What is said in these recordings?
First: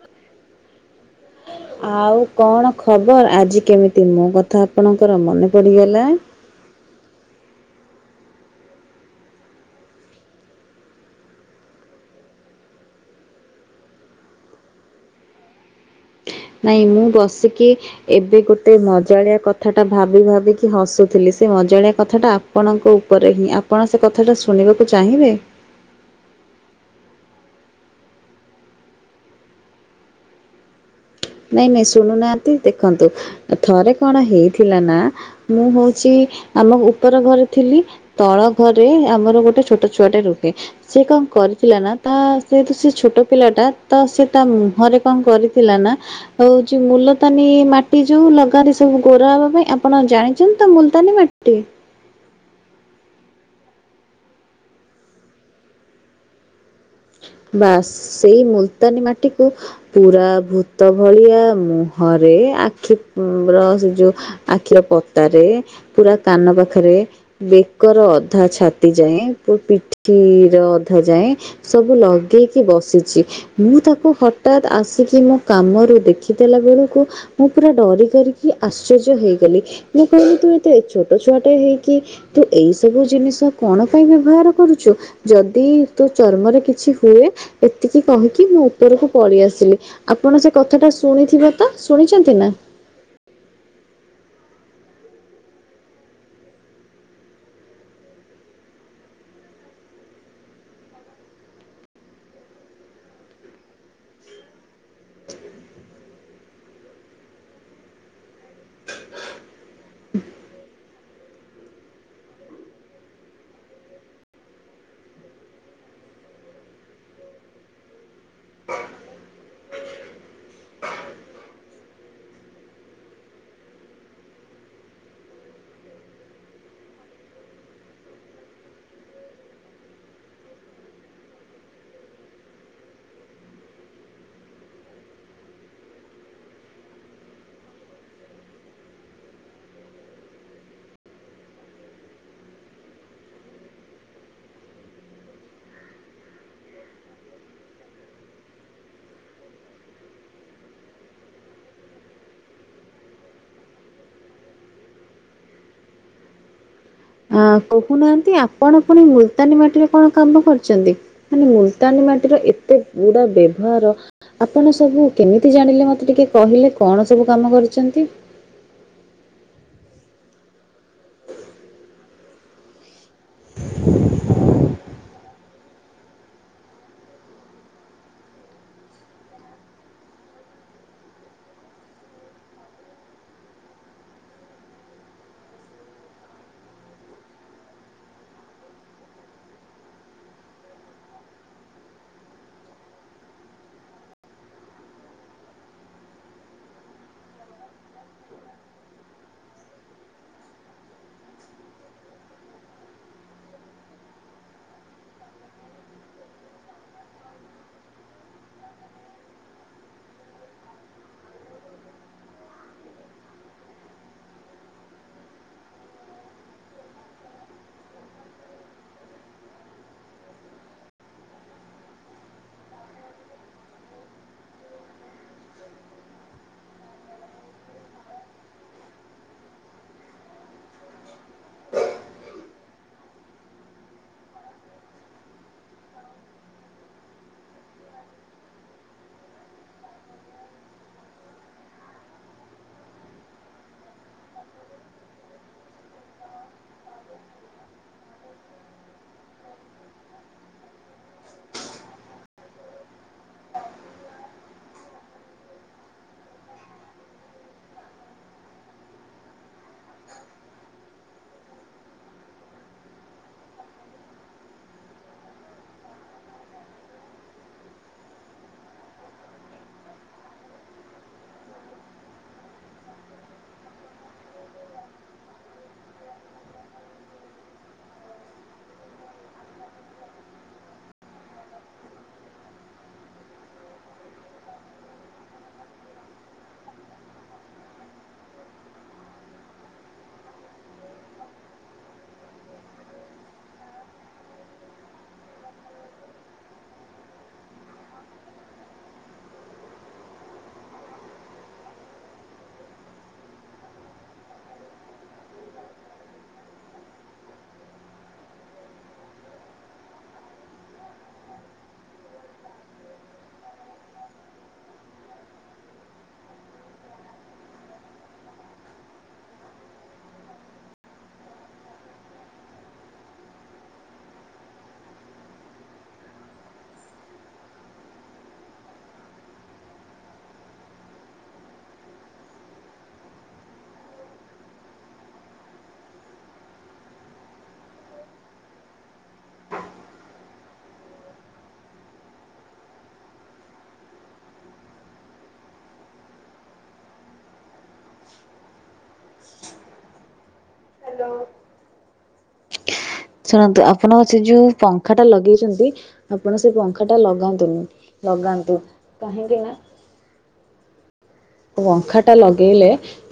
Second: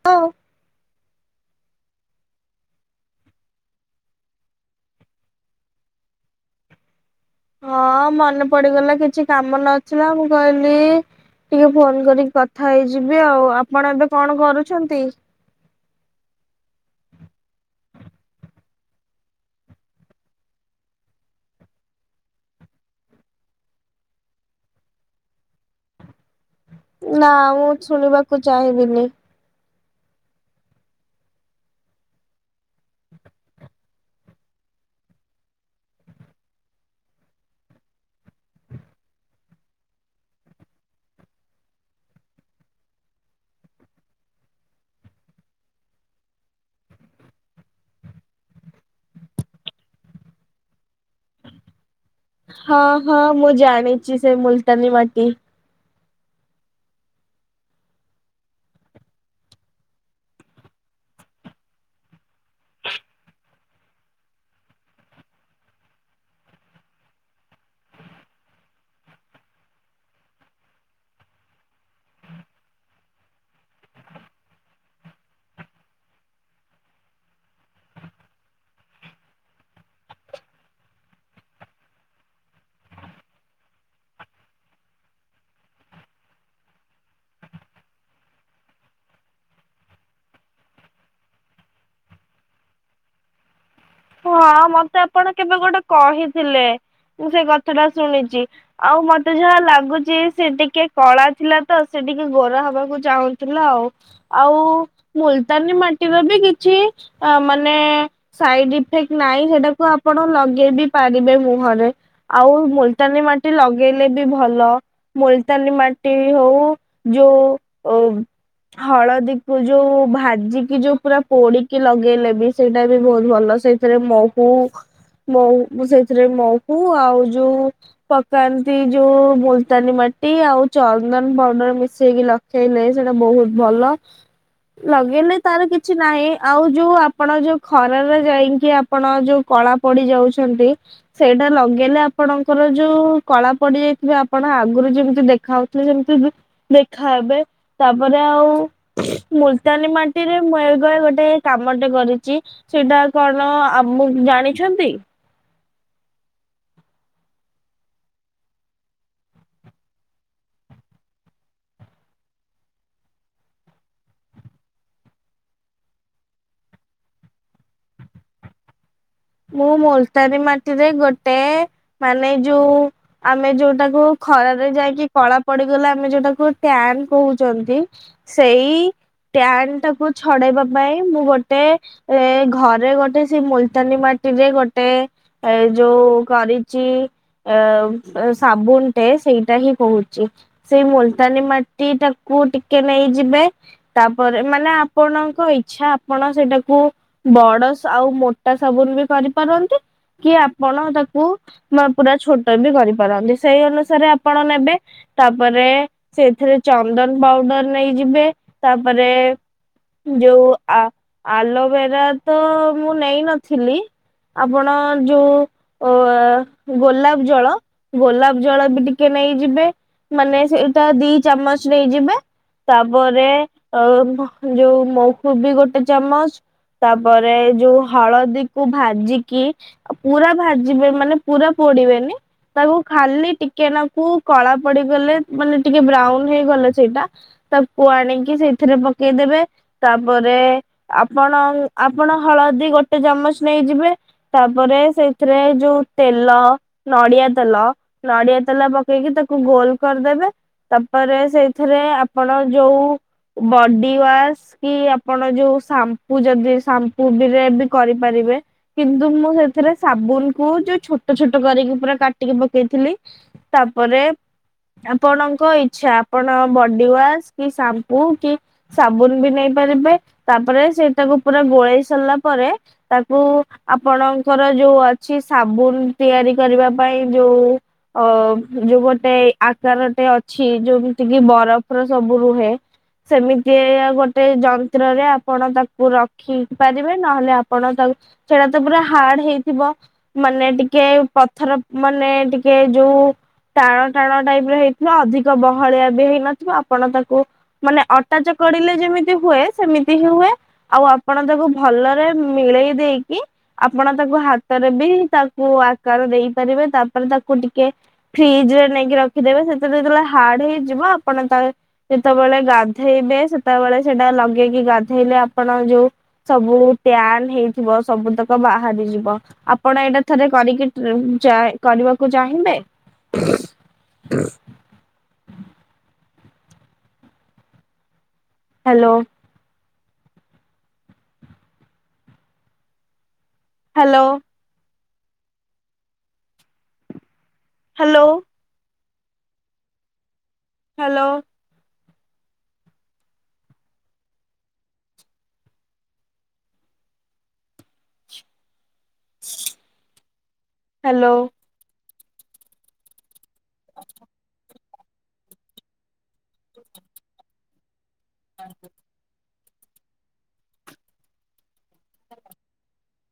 [unintelligible] ଆଉ କଣ ଖବର ଆଜି କେମିତି ମୋ କଥା ଆପଣଙ୍କର ମନେ ପଡିଗଲା। ହଁ ମନେ ପଡିଗଲା କିଛି କାମ ନଥିଲା ମୁଁ କହିଲି ଟିକେ ଫୋନ କରିକି କଥା ହେଇଯିବି ଆଉ ଆପଣ ଏବେ କଣ କରୁଛନ୍ତି? ନାଇଁ ମୁଁ ବସିକି ଏବେ ଗୋଟେ ମଜାଳିଆ କଥା ଟା ଭାବି ଭାବିକି ହସୁଥିଲି ସେ ମଜାଳିଆ କଥାଟା ଆ ଆପଣଙ୍କ ଉପରେ ହିଁ ଆପଣ ସେ କଥାଟା ଶୁଣିବାକୁ ଚାହିଁବେ? ନା ମୁଁ ଶୁଣିବାକୁ ଚାହିଁବିନି। ନାଇଁ ନାଇଁ ଶୁଣୁନାହାନ୍ତି ଦେଖନ୍ତୁ ଥରେ କଣ ହେଇଥିଲା ନା ମୁଁ ହଉଛି ଆମ ଉପର ଘରେ ଥିଲି। ତଳ ଘରେ ଆମର ଗୋଟେ ଛୋଟ ଛୁଆ ଟେ ରୁହେ। ସେ କଣ କରିଥିଲା ନା ତା ସେଏତୁ ସେ ଛୋଟ ପିଲା ଟା ତ ସେ ତା ମୁହଁରେ କଣ କରିଥିଲା ନା ହଉଛି ମୁଲତାନୀ ମାଟି ଯୋଉ ଲଗାନ୍ତି ସବୁ ଗୋରା ହବା ପାଇଁ ଆପଣ ଜାଣି ତ ମୁଲତାନୀ ମାଟି। ହଁ ହଁ ମୁଁ ଜାଣିଛି ସେ ମୁଲତାନୀ ମାଟି। ବାସ୍ ସେଇ ମୁଲତାନୀ ମାଟିକୁ ପୁରା ଭୂତ ଭଳିଆ ମୁହଁରେ ଆଖି ର ସେ ଯୋଉ ଆଖିର ପତାରେ ପୁରା କାନ ପାଖରେ ବେକର ଅଧା ଛାତି ଯାଏଁ ପ ପିଠିର ଅଧା ଯାଏଁ ସବୁ ଲଗେଇକି ବସିଛି। ମୁଁ ତାକୁ ହଠାତ୍ ଆସିକି ମୋ କାମରୁ ଦେଖିଦେଲା ବେଳକୁ ମୁଁ ପୁରା ଡରି କରିକି ଆଶ୍ଚର୍ଯ୍ୟ ହେଇଗଲି, ମୁଁ କହିଲି ତୁ ଏତେ ଛୋଟ ଛୁଆଟା ହେଇକି ତୁ ଏଇ ସବୁ ଜିନିଷ କଣ ପାଇଁ ବ୍ୟବହାର କରୁଛୁ, ଯଦି ତୁ ଚର୍ମରେ କିଛି ହୁଏ, ଏତିକି କହିକି ମୁଁ ଉପରକୁ ପଳେଇ ଆସିଲି। ଆପଣ ସେ କଥାଟା ଶୁଣିଥିବେ ତ ଶୁଣିଛନ୍ତି ନା? ହଁ ମତେ ଆପଣ କେବେ ଗୋଟେ କହିଥିଲେ, ମୁଁ ସେ କଥା ଟା ଶୁଣିଛି। ଆଉ ମତେ ଯାହା ଲାଗୁଛି ସେ ଟିକେ କଳା ଥିଲା ତ ସେ ଟିକେ ଗୋରା ହବାକୁ ଚାହୁଁଥିଲା ଆଉ। ଆଉ ମୁଲତାନୀ ମାଟିର ବି କିଛି ମାନେ ସାଇଡ ଇଫେକ୍ଟ ନାଇଁ ସେଟାକୁ ଆପଣ ଲଗେଇ ବିି ପାରିବେ ମୁହଁରେ। ଆଉ ମୁଲତାନୀ ମାଟି ଲଗେଇଲେ ବି ଭଲ। ମୁଲତାନି ମାଟି ହଉ, ଯୋଉ ଅ ହଳଦୀକୁୁ ଯୋଉ ଭାଜିକି ଯୋଉ ପୁରା ପୋଡିକି ଲଗେଇଲେ ବି ସେଇଟା ବି ବହୁତ ଭଲ ସେଇ ସେଥିରେ ମହୁହୁ ସେଥିରେ ମହୁ ଆଉ ଯୋଉ ପକାନ୍ତି ଯୋଉ ମୁଲତାନୀ ମାଟି ଆଉ ଚନ୍ଦନ ପାଉଡର ମିଶେଇକି ଲ ନାଇ ନାହିଁ ସେଇଟା ବହୁତ ଭଲ। ଲଗେଇଲେ ତାର କିଛି ନାହିଁ, ଆଉ ଯୋଉ ଆପଣ ଯୋଉ ଖରାରେ ଯାଇ କି ଆପଣ ଯୋଉ କଳା ପଡି ଯାଉଛନ୍ତି? ସେଇଟା ଲଗେଇଲେ ଆପଣଙ୍କର ଯୋଉ କଳା ପଡିଯାଇଥିବ ଆପଣ ଆଗରୁ ଯେମିତି ଦେଖାଯାଉ ଯେମତି ଦେଖାହେବେ। ତାପରେ ଆଉ, ମୁଲତାନୀ ମାଟିରେ ମୁଁ ଏବେ ଗୋଟେ କାମଟେ କରିଛି। ସେଇଟା କଣ ଆମ ଜାଣିଛନ୍ତି? ଆ କହୁନାହାନ୍ତି ଆପଣ ପୁଣି ମୁଲତାନୀ ମାଟିରେ କଣ କାମ କରୁଛନ୍ତି? ମାନେ ମୁଲତାନୀ ମାଟିର ଏତେ ଗୁଡ ବ୍ୟବହାର ଆପଣ ସବୁ କେମିତି ଜାଣିଲେ ମତେ ଟିକେ କହିଲେ କଣ ସବୁ କାମ କରିଛନ୍ତି? ମୁଁ ମୁଲତାନି ମାଟିରେ ଗୋଟେ, ମାନେ ଯୋଉ ଆମେ ଯୋଉଟାକୁ ଖରାରେ ଯାଇକି କଳା ପଡିଗଲେ ଆମେ ଯୋଉଟାକୁ ଟ୍ୟାନ କହୁଛନ୍ତି ସେଇ ଟ୍ୟାନ ଟାକୁୁ ଛଡେଇବା ପାଇଁ ମୁଁ ଗୋଟେ ଏ ଘରେ ଗୋଟେ ସେ ମୁଲତାନୀ ମା ରେ ଗୋଟେ ଏ ଯୋଉ କରିଛି। ଅ ସାବୁନ ଟେ ସେଇଟା ହିଁ କହୁଛି। ସେଇ ମୁଲତାନୀ ମାଟି ଟାକୁ ଟିକେ ନେଇଯିବେ ତାପରେ ମାନେ ଆପଣଙ୍କ ଇଛା ଆପଣ ସେଇଟାକୁ ବଡ ଆଉ ମୋଟା ସାବୁନ ବି କରିପାରନ୍ତି। କି ଆପଣ ତାକୁ ପୁରା ଛୋଟ ବି କରିପାରନ୍ତି ସେଇ ଅନୁସାରେ ଆପଣ ନେବେ। ତାପରେ ସେଥିରେ ଚନ୍ଦନ ପାଉଡର ନେଇଯିବେ, ତାପରେ ଯୋଉ ଆ ଆଲୋଭେରା ତ ମୁଁ ନେଇନଥିଲି। ଆପଣ ଯୋଉ ଅ ଗୋଲାପ ଜଳ ଗୋଲାପ ଜଳ ବି ଟିକେ ନେଇଯିବେ ମାନେ ସେଇଟା ଦି ଚାମଚ ନେଇଯିବେ। ତାପରେ ଅ ଯୋଉ ମହୁ ବି ଗୋଟେ ଚାମଚ ତାପରେ ଯୋଉ ହଳଦୀ କୁ ଭାଜିକି, ପୁରା ଭାଜିବେ, ମାନେ ପୁରା ପୋଡିବେନି। ତାକୁ ଖାଲି ଟିକେ ନାକୁ କଳା ପଡିଗଲେ, ମାନେ ଟିକେ ବ୍ରାଉନ ହେଇଗଲେ ସେଇଟା ତାକୁ ଆଣିକି ସେଇଥିରେ ପକେଇଦେବେ। ତାପରେ ଆପଣ ଆପଣ ହଳଦୀ ଗୋଟେ ଚାମଚ ନେଇଯିବେ ତାପରେ ସେଥିରେ ଯୋଉ ତେଲ, ନଡିଆ ତେଲ ନଡିଆ ତେଲ ପକେଇକି ତାକୁ ଗୋଲ କରିଦେବେ। ତାପରେ ସେଇଥିରେ ଆପଣ ଯୋଉ ବଡି ୱାଶ କି ଆପଣ ଯୋଉ ସାମ୍ପୁ ଯଦି ସାମ୍ପୁ ବିରେ ବି କରିପାରିବେ। କିନ୍ତୁ ମୁଁ ସେଥିରେ ସାବୁନ କୁ ଯୋଉ ଛୋଟ ଛୋଟ କରିକି ପୁରା କାଟିକି ପକେଇଥିଲି। ତାପରେ ଆପଣଙ୍କ ଇଛା ଆପଣ ବଡିୱାସ କି ସାମ୍ପୁ କି ସାବୁନ ବି ନେଇ ପାରିବେ ତାପରେ ସେଇଟାକୁ ପୁରା ଗୋଳେଇ ସାରିଲା ପରେ ମୁ ଆପଣଙ୍କର ଯୋଉ ଅଛି ସାବୁନ ତିଆରି କରିବା ପାଇଁ ଯୋଉ ଅ ଯୋଉ ଗୋଟେ ଆକାରଟେ ଅଛି ଯୋଉମିତିକି ବରଫ ର ସବୁ ରୁହେ ସେମିତି ଗୋଟେ ଯନ୍ତ୍ରରେ ଆପଣ ତାକୁ ରଖି ପାରିବେ ନହେଲେ ଆପଣ ତାକୁ ସେଟା ତ ପୁରା ହାର୍ଡ ହେଇଥିବ। ମାନେ ଟିକେ ପଥର ମାନେ ଟିକେ ଯୋଉ ଟାଣ ଟାଣ ଟାଇପରେ ହେଇଥିବା ଅଧିକ ବହଳିଆ ବି ହେଇନଥିବ ଆପଣ ତାକୁ ମାନେ ଅଟା ଚକଡିଲେ ଯେମିତି ହୁଏ ସେମିତି ହିଁ ହୁଏ ଆଉ ଆପଣ ତାକୁ ଭଲରେ ମିଳେଇ ଦେଇ ଆପଣ ତାକୁ ହାତରେ ବି ତାକୁ ଆକାର ଦେଇପାରିବେ ତାପରେ ତାକୁ ଟିକେ ଫ୍ରିଜ ରେ ନେଇକି ରଖିଦେବେ ସେତା ଯେତେବେଳେ ହାର୍ଡ ହେଇଯିବ ଆପଣ ତା ଯେତେବେଳେ ଗାଧେଇବେ ସେତେବେଳେ ସେଟା ଲଗେଇକି ଗାଧେଇଲେ ଆପଣ ଯୋଉ ସବୁ ଟ୍ୟାାନ ହେଇଥିବ ସବୁତକ ବାହାରିଯିବ। ଆପଣ ଏଇଟା ଥରେ କରିକି କରିବାକୁ ଚାହିଁବେ? [inaudible] Hello. Hello. Hello. Hello. Hello. Hello ଶୁଣନ୍ତୁ ଆପଣଙ୍କ ସେ ଯୋଉ ପ ପଙ୍ଖା ଟା ଲଗେଇଛନ୍ତି ଆପଣ ସେ ପଙ୍ଖା ଟା ଲଗାନ୍ତୁନି ଲଗାନ୍ତୁ କାହିଁକି ନା ପଙ୍ଖା ଟା ଲଗେଇଲେ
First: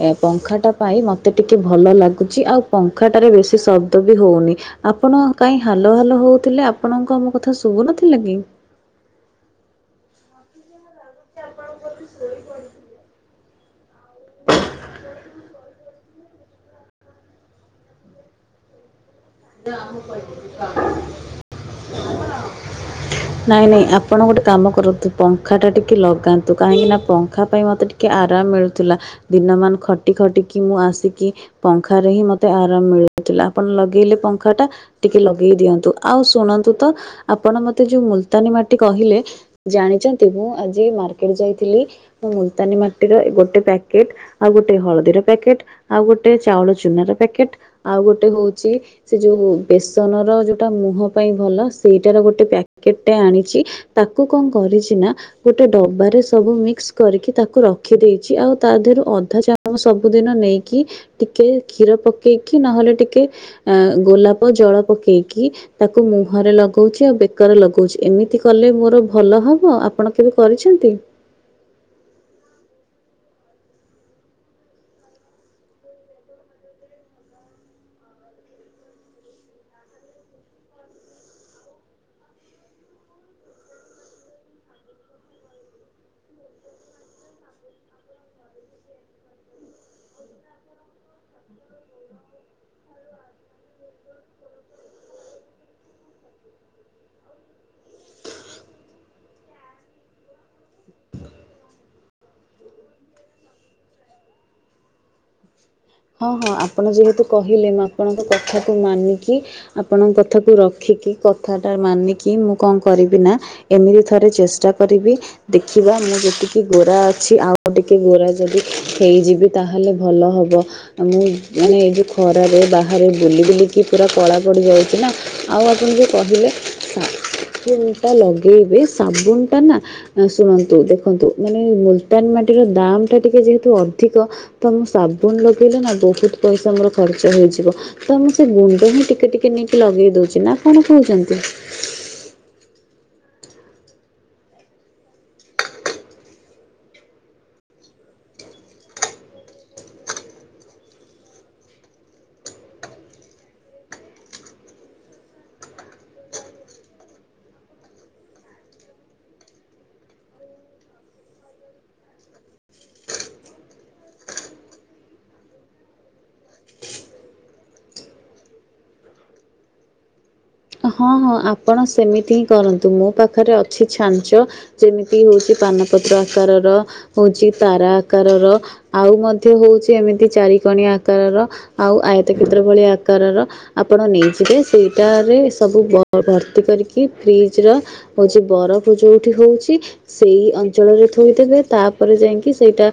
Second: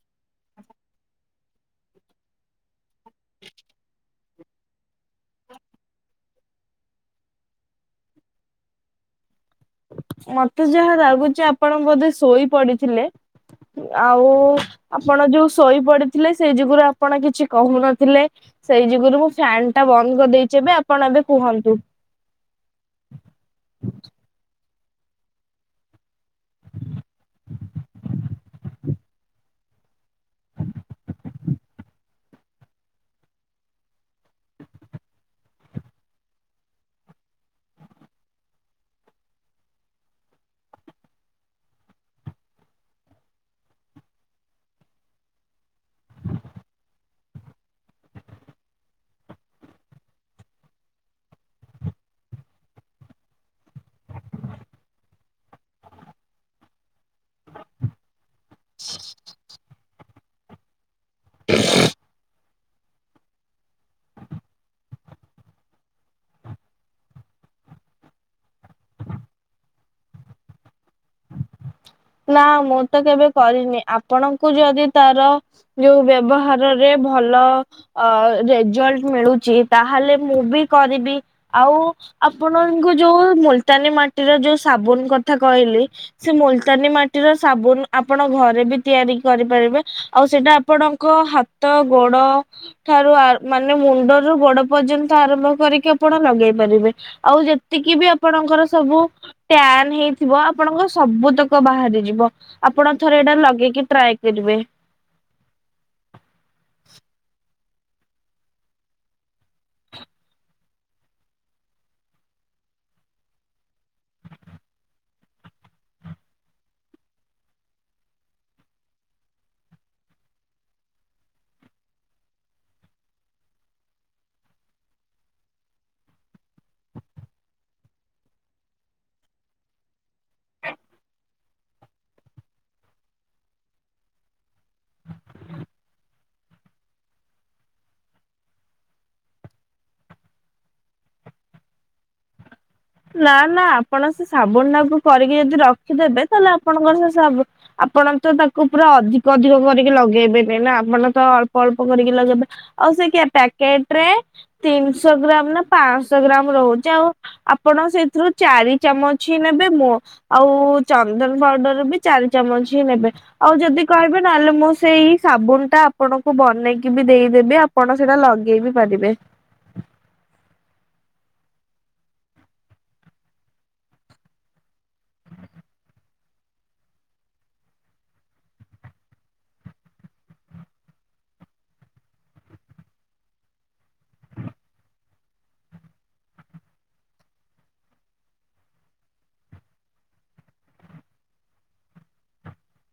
ଏ ପଙ୍ଖା ଟା ପାଇଁ ମତେ ଟିକେ ଭଲ ଲାଗୁଛି ଆଉ ପଙ୍ଖାଟାରେ ବେଶୀ ଶବ୍ଦ ବି ହଉନି ଆପଣ କାହିଁ ହାଲୋ ହାଲୋ ହଉଥିଲେ ଆପଣଙ୍କ ମୋ କଥା ଶୁଭୁନଥିଲା କି? ମତେ ଯାହା ଲାଗୁଛି ଆପଣ ବୋଧେ ଶୋଇ ପଡିଥିଲେ। ଆଉ ଆପଣ ଯୋଉ ଶୋଇପଡିଥିଲେ ସେଇ ଯୁଗୁରୁ ଆପଣ କିଛି କହୁନଥିଲେ ସେଇ ଯୁଗୁରୁ ମୁଁ ଫ୍ୟାନ୍ ଟା ବନ୍ଦ କରିଦେଇଛି ଏବେ ଆପଣ ଏବେ କୁହନ୍ତୁ। [inaudible] ନାଇଁ ନାଇଁ ଆପଣ ଗୋଟେ କାମ କରନ୍ତୁ ପଙ୍ଖାଟା ଟିକେ ଲଗାନ୍ତୁ କାହିଁକି ନା ପଙ୍ଖା ପାଇଁ ମୋତେ ଟି ଟିକେ ଆରାମ ମିଳୁଥିଲା ଦିନମାନ ଖଟି ଖଟିକି ମୁଁ ଆସିକି ପଙ୍ଖାରେ ହିଁ ମତେ ଆରାମ ମିଳୁଥିଲା ଆପଣ ଲଗେଇଲେ। ପଙ୍ଖା ଟା ଟିକେ ଲଗେଇ ଦିଅନ୍ତୁ ଆଉ ଶୁଣନ୍ତୁ ତ ଆପଣ ମତେ ଯୋଉ ମୁଲତାନୀ ମାଟି କହିଲେ ଜାଣିଛନ୍ତି ମୁଁ ଆଜି ମାର୍କେଟ ଯାଇଥିଲି। ମୁଲତାନୀ ମାଟିର ଗୋଟେ ପ୍ୟାକେଟ ଆଉ ଗୋଟେ ହଳଦୀର ପ୍ୟାକେଟ ଆଉ ଗୋଟେ ଚାଉଳ ଚୁନାର ପ୍ୟାକେଟ ଆଉ ଗୋଟେ ହଉଛି ସେ ଯେଉଁ ବେସନର ଯେଉଁଟା ମୁହଁ ପାଇଁ ଭଲ ସେଇଟାର ଗୋଟେ ପ୍ୟାକେଟଟା ଆଣିଛି। ତାକୁ କଣ କରିଛି ନା ଗୋଟେ ଡବାରେ ସବୁ ମିକ୍ସ କରିକି ତାକୁ ରଖ ରଖିଦଛି ଆଉ ତା ଦେହରୁ ଅଧା ଚାମଚ ସବୁଦିନ ନେଇକି ଟିକେ କ୍ଷୀର ପକେଇକି ନହେଲେ ଟିକେ ଅ ଗୋଲାପ ଜଳ ପକେଇକି ତାକୁ ମୁହଁରେ ଲଗଉଛି ଆଉ ବେକାର ଲଗଉଛି ଏମିତି କଲେ ମୋର ଭଲ ହବ ଆପଣ କେବେ କରିଛନ୍ତି? ନା ମୁଁ ତ କେବେ କରିନି ଆପଣଙ୍କୁ ଯଦି ତାର ଯୋଉ ବ୍ୟବହାରରେ ଭଲ ଅ ରେଜଲ୍ଟ ମିଳୁଛି ତାହେଲେ ମୁଁ ବି କରିବି ଆଉ ଆପଣଙ୍କୁ ଯୋଉ ମୁଲତାନୀ ମାଟିର ଯୋଉ ସାବୁନ କଥା କହିଲେ ସେ ମୁଲ ତାନୀ ମାଟିର ସାବୁନ ଆପଣ ଘରେ ବି ତିଆରି କରିପାରିବେ ଆଉ ସେଇଟା ଆପଣଙ୍କ ହା ହାତ ଗୋଡ ଠାରୁ ମାନେ ମୁଣ୍ଡରୁ ଗୋଡ ପର୍ଯ୍ୟନ୍ତ ଆରମ୍ଭ କରିକି ଆପଣ ଲଗେଇ ପାରିବେ। ଆଉ ଯେତିକି ବି ଆପଣଙ୍କର ସବୁ ଟ୍ୟାନ ହେଇଥିବ ଆପଣଙ୍କର ସବୁ ତ ବାହାରି ଯିବ ଆପଣ ଥରେ ଏଇଟା ଲଗେଇକି ଟ୍ରାଏ କରିବେ। ହଁ ହଁ ଆପଣ ଯେହେତୁ କହିଲେ ମୁଁ ଆପଣଙ୍କ କଥାକୁ ମାନିକି ଆପଣଙ୍କ କଥାକୁ ରଖିକି କଥାଟା ମାନିକି ମୁଁ କଣ କରିବି ନା ଏମିତି ଥରେ ଚେଷ୍ଟା କରିବି। ଦେଖିବା ମୁଁ ଯେତିକି ଗୋରା ଅଛି ଆଉ ଟିକେ ଗୋରା ଯଦି ହେଇଯିବି। ତାହେଲେ ଭଲ ହବ। ଆଉ ମୁଁ ମାନେ ଏଇ ଯେଉଁ ଖରାରେ ବାହାରେ ବୁଲି ବୁଲିକି ପୁରା କଳାକଡ଼ି ଯାଉଛି ନା। ଆଉ ଆପଣ ଯେଉ କହିଲେ ସାବୁନଟା ଲଗେଇବେ ସାବୁନଟା ନା ଶୁଣନ୍ତୁ ଦେଖନ୍ତୁ ମାନେ ମୁଲତାନ ମାଟିର ଦାମ ଟା ଟିକେ ଯେହେତୁ ଅଧିକ ତ ମୁଁ ସାବୁନ ଲଗେଇଲେ ନା ବହୁତ ପଇସା ମୋର ଖର୍ଚ୍ଚ ହେଇଯିବ। ତ ମୁଁ ସେ ଗୁଣ୍ଡ ହିଁ ଟିକେ ଟିକେ ନେଇକି ଲଗେଇ ଦଉଛି ନା କଣ କହୁଛନ୍ତି? ନା ନା ଆପଣ ସେ ସାବୁନ ଟାକୁ କରିକି ଯଦି ରଖିଦେବେ ତାହେଲେ ଆପଣଙ୍କର ସେ ସାବୁ ଆପଣ ତ ତାକୁ ପୁରା ଅଧିକ ଅଧିକ କରିକି ଲଗେଇବେନି ନା ଆପଣ ତ ଅଳ୍ପ ଅଳ୍ପ କରିକି ଲଗେଇବେ ଆଉ ସେ କିି ପ୍ୟାକେଟ ରେ ତିନିଶ ଗ୍ରାମ ନା ପାଞ୍ଚଶ ଗ୍ରାମ ରହୁଛି ଆଉ ଆପ ଆପଣ ସେଥିରୁ ଚାରି ଚାମଚଁ ନେବେ ମୋ ଆଉ ଚନ୍ଦନ ପାଉଡର ବି ଚାରି ଚାମଚ ହିଁ ନେବେ। ଆଉ ଯଦି କହିବେ ନହେଲେ ମୁଁ ସେଇଇ ସାବୁନ ଟା ଆପଣଙ୍କୁ ବନେଇକି ବି ଦେଇଦେବି ଅପ୍ ଆପଣ ସେଇଟା ଲଗେଇ ବିି ପାରିବେ। ହଁ ହଁ ଆପଣ ସେମିତି ହିଁ କରନ୍ତୁ ମୋ ପାଖରେ ଅଛି ଛାଞ୍ଛ ଯେମିତି ହଉଛି ପାନପତ୍ର ଆକାରର ହଉଛି ତାରା ଆକାରର ଆଉ ମଧ୍ୟ ହଉଛି ଏମିତି ଚାରିିକଣି ଆକାରର ଆଉ ଆୟତ କ୍ଷେତ୍ର ଭଳିଆ ଆକାରର ଆପଣ ନେଇଯିବେ ସେଇଟାରେ ସବୁ ଭର୍ତ୍ତି କରିକି ଫ୍ରିଜ ର ହଉଛି ବରଫ ଯୋଉଠି ହଉଛି ସେଇ ଅଞ୍ଚଳରେ ଥୋଇଦବେ ତାପରେ ଯାଇକି ସେଇଟା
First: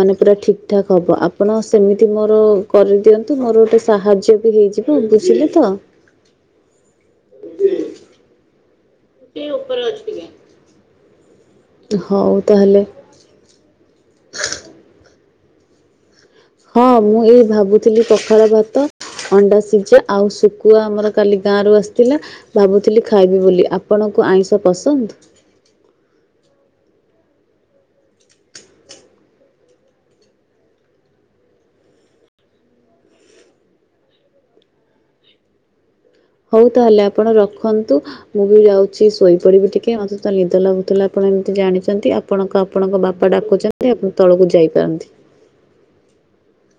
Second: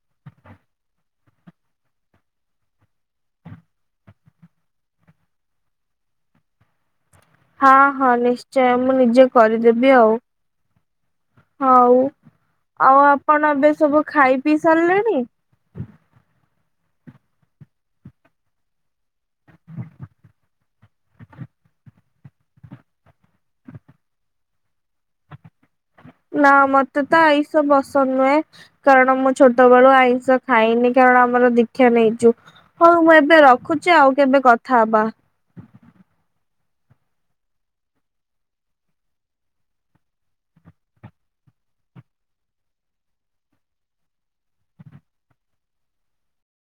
ମାନେ ପୁରା ଠିକ ଠାକ ହବ ଆପଣ ସେମିତି ମୋର କରିଦିଅନ୍ତୁ ମୋର ଗୋଟେ ସାହାଯ୍ୟ ବି ହେଇଯିବ ହଁ ବୁଝିଲି ତ। ହଁ ହଁ ନିଶ୍ଚୟ ମୁଁ ନିଜେ କରିଦେବି ଆଉ। ହଉ ଆଉ ଆପଣ ଏବେ ସବୁ ଖାଇ ପିଇ ସାରିଲେଣି? ହଁ ମୁଁ ଏଇ ଭାବୁଥିଲି ପଖାଳ ଭାତ ଅଣ୍ଡା ସିଝା ଆଉ ଶୁଖୁଆ ଆମର କାଲି ଗାଁରୁ ଆସିଥିଲା। ଭାବୁଥିଲି ଖାଇବି ବୋଲି ଆପଣଙ୍କୁ ଆଇଁଷ ପସନ୍ଦ? ନା ମତେ ତ ଏଇସବୁ ବସନ୍ଦ ନୁହେଁ। କାରଣ ମୁଁ ଛୋଟ ବେଳୁ ଆଇଷ ଖାଇନି କାରଣ ଆମର ଦୀକ୍ଷା ନେଇଛୁ। ହଁ ମୁଁ ଏବେ ରଖୁଚି ଆଉ କେବେ କଥା ହବା। ହଉ ତାହେଲେ ଆପଣ ରଖନ୍ତୁ। ମୁଁ ବି ଯାଉଛି ଶୋଇପଡିବି ଟିକେ ମତେ ତ ନିଦ ଲାଗୁଥିଲା ଆପଣ ତ ଜାଣିଚନ୍ତି। ଆପଣଙ୍କ ଆପଣଙ୍କ ବାପା ଡାକୁଚନ୍ତି ଆପଣ ତଳକୁ ଯାଇପାରନ୍ତି।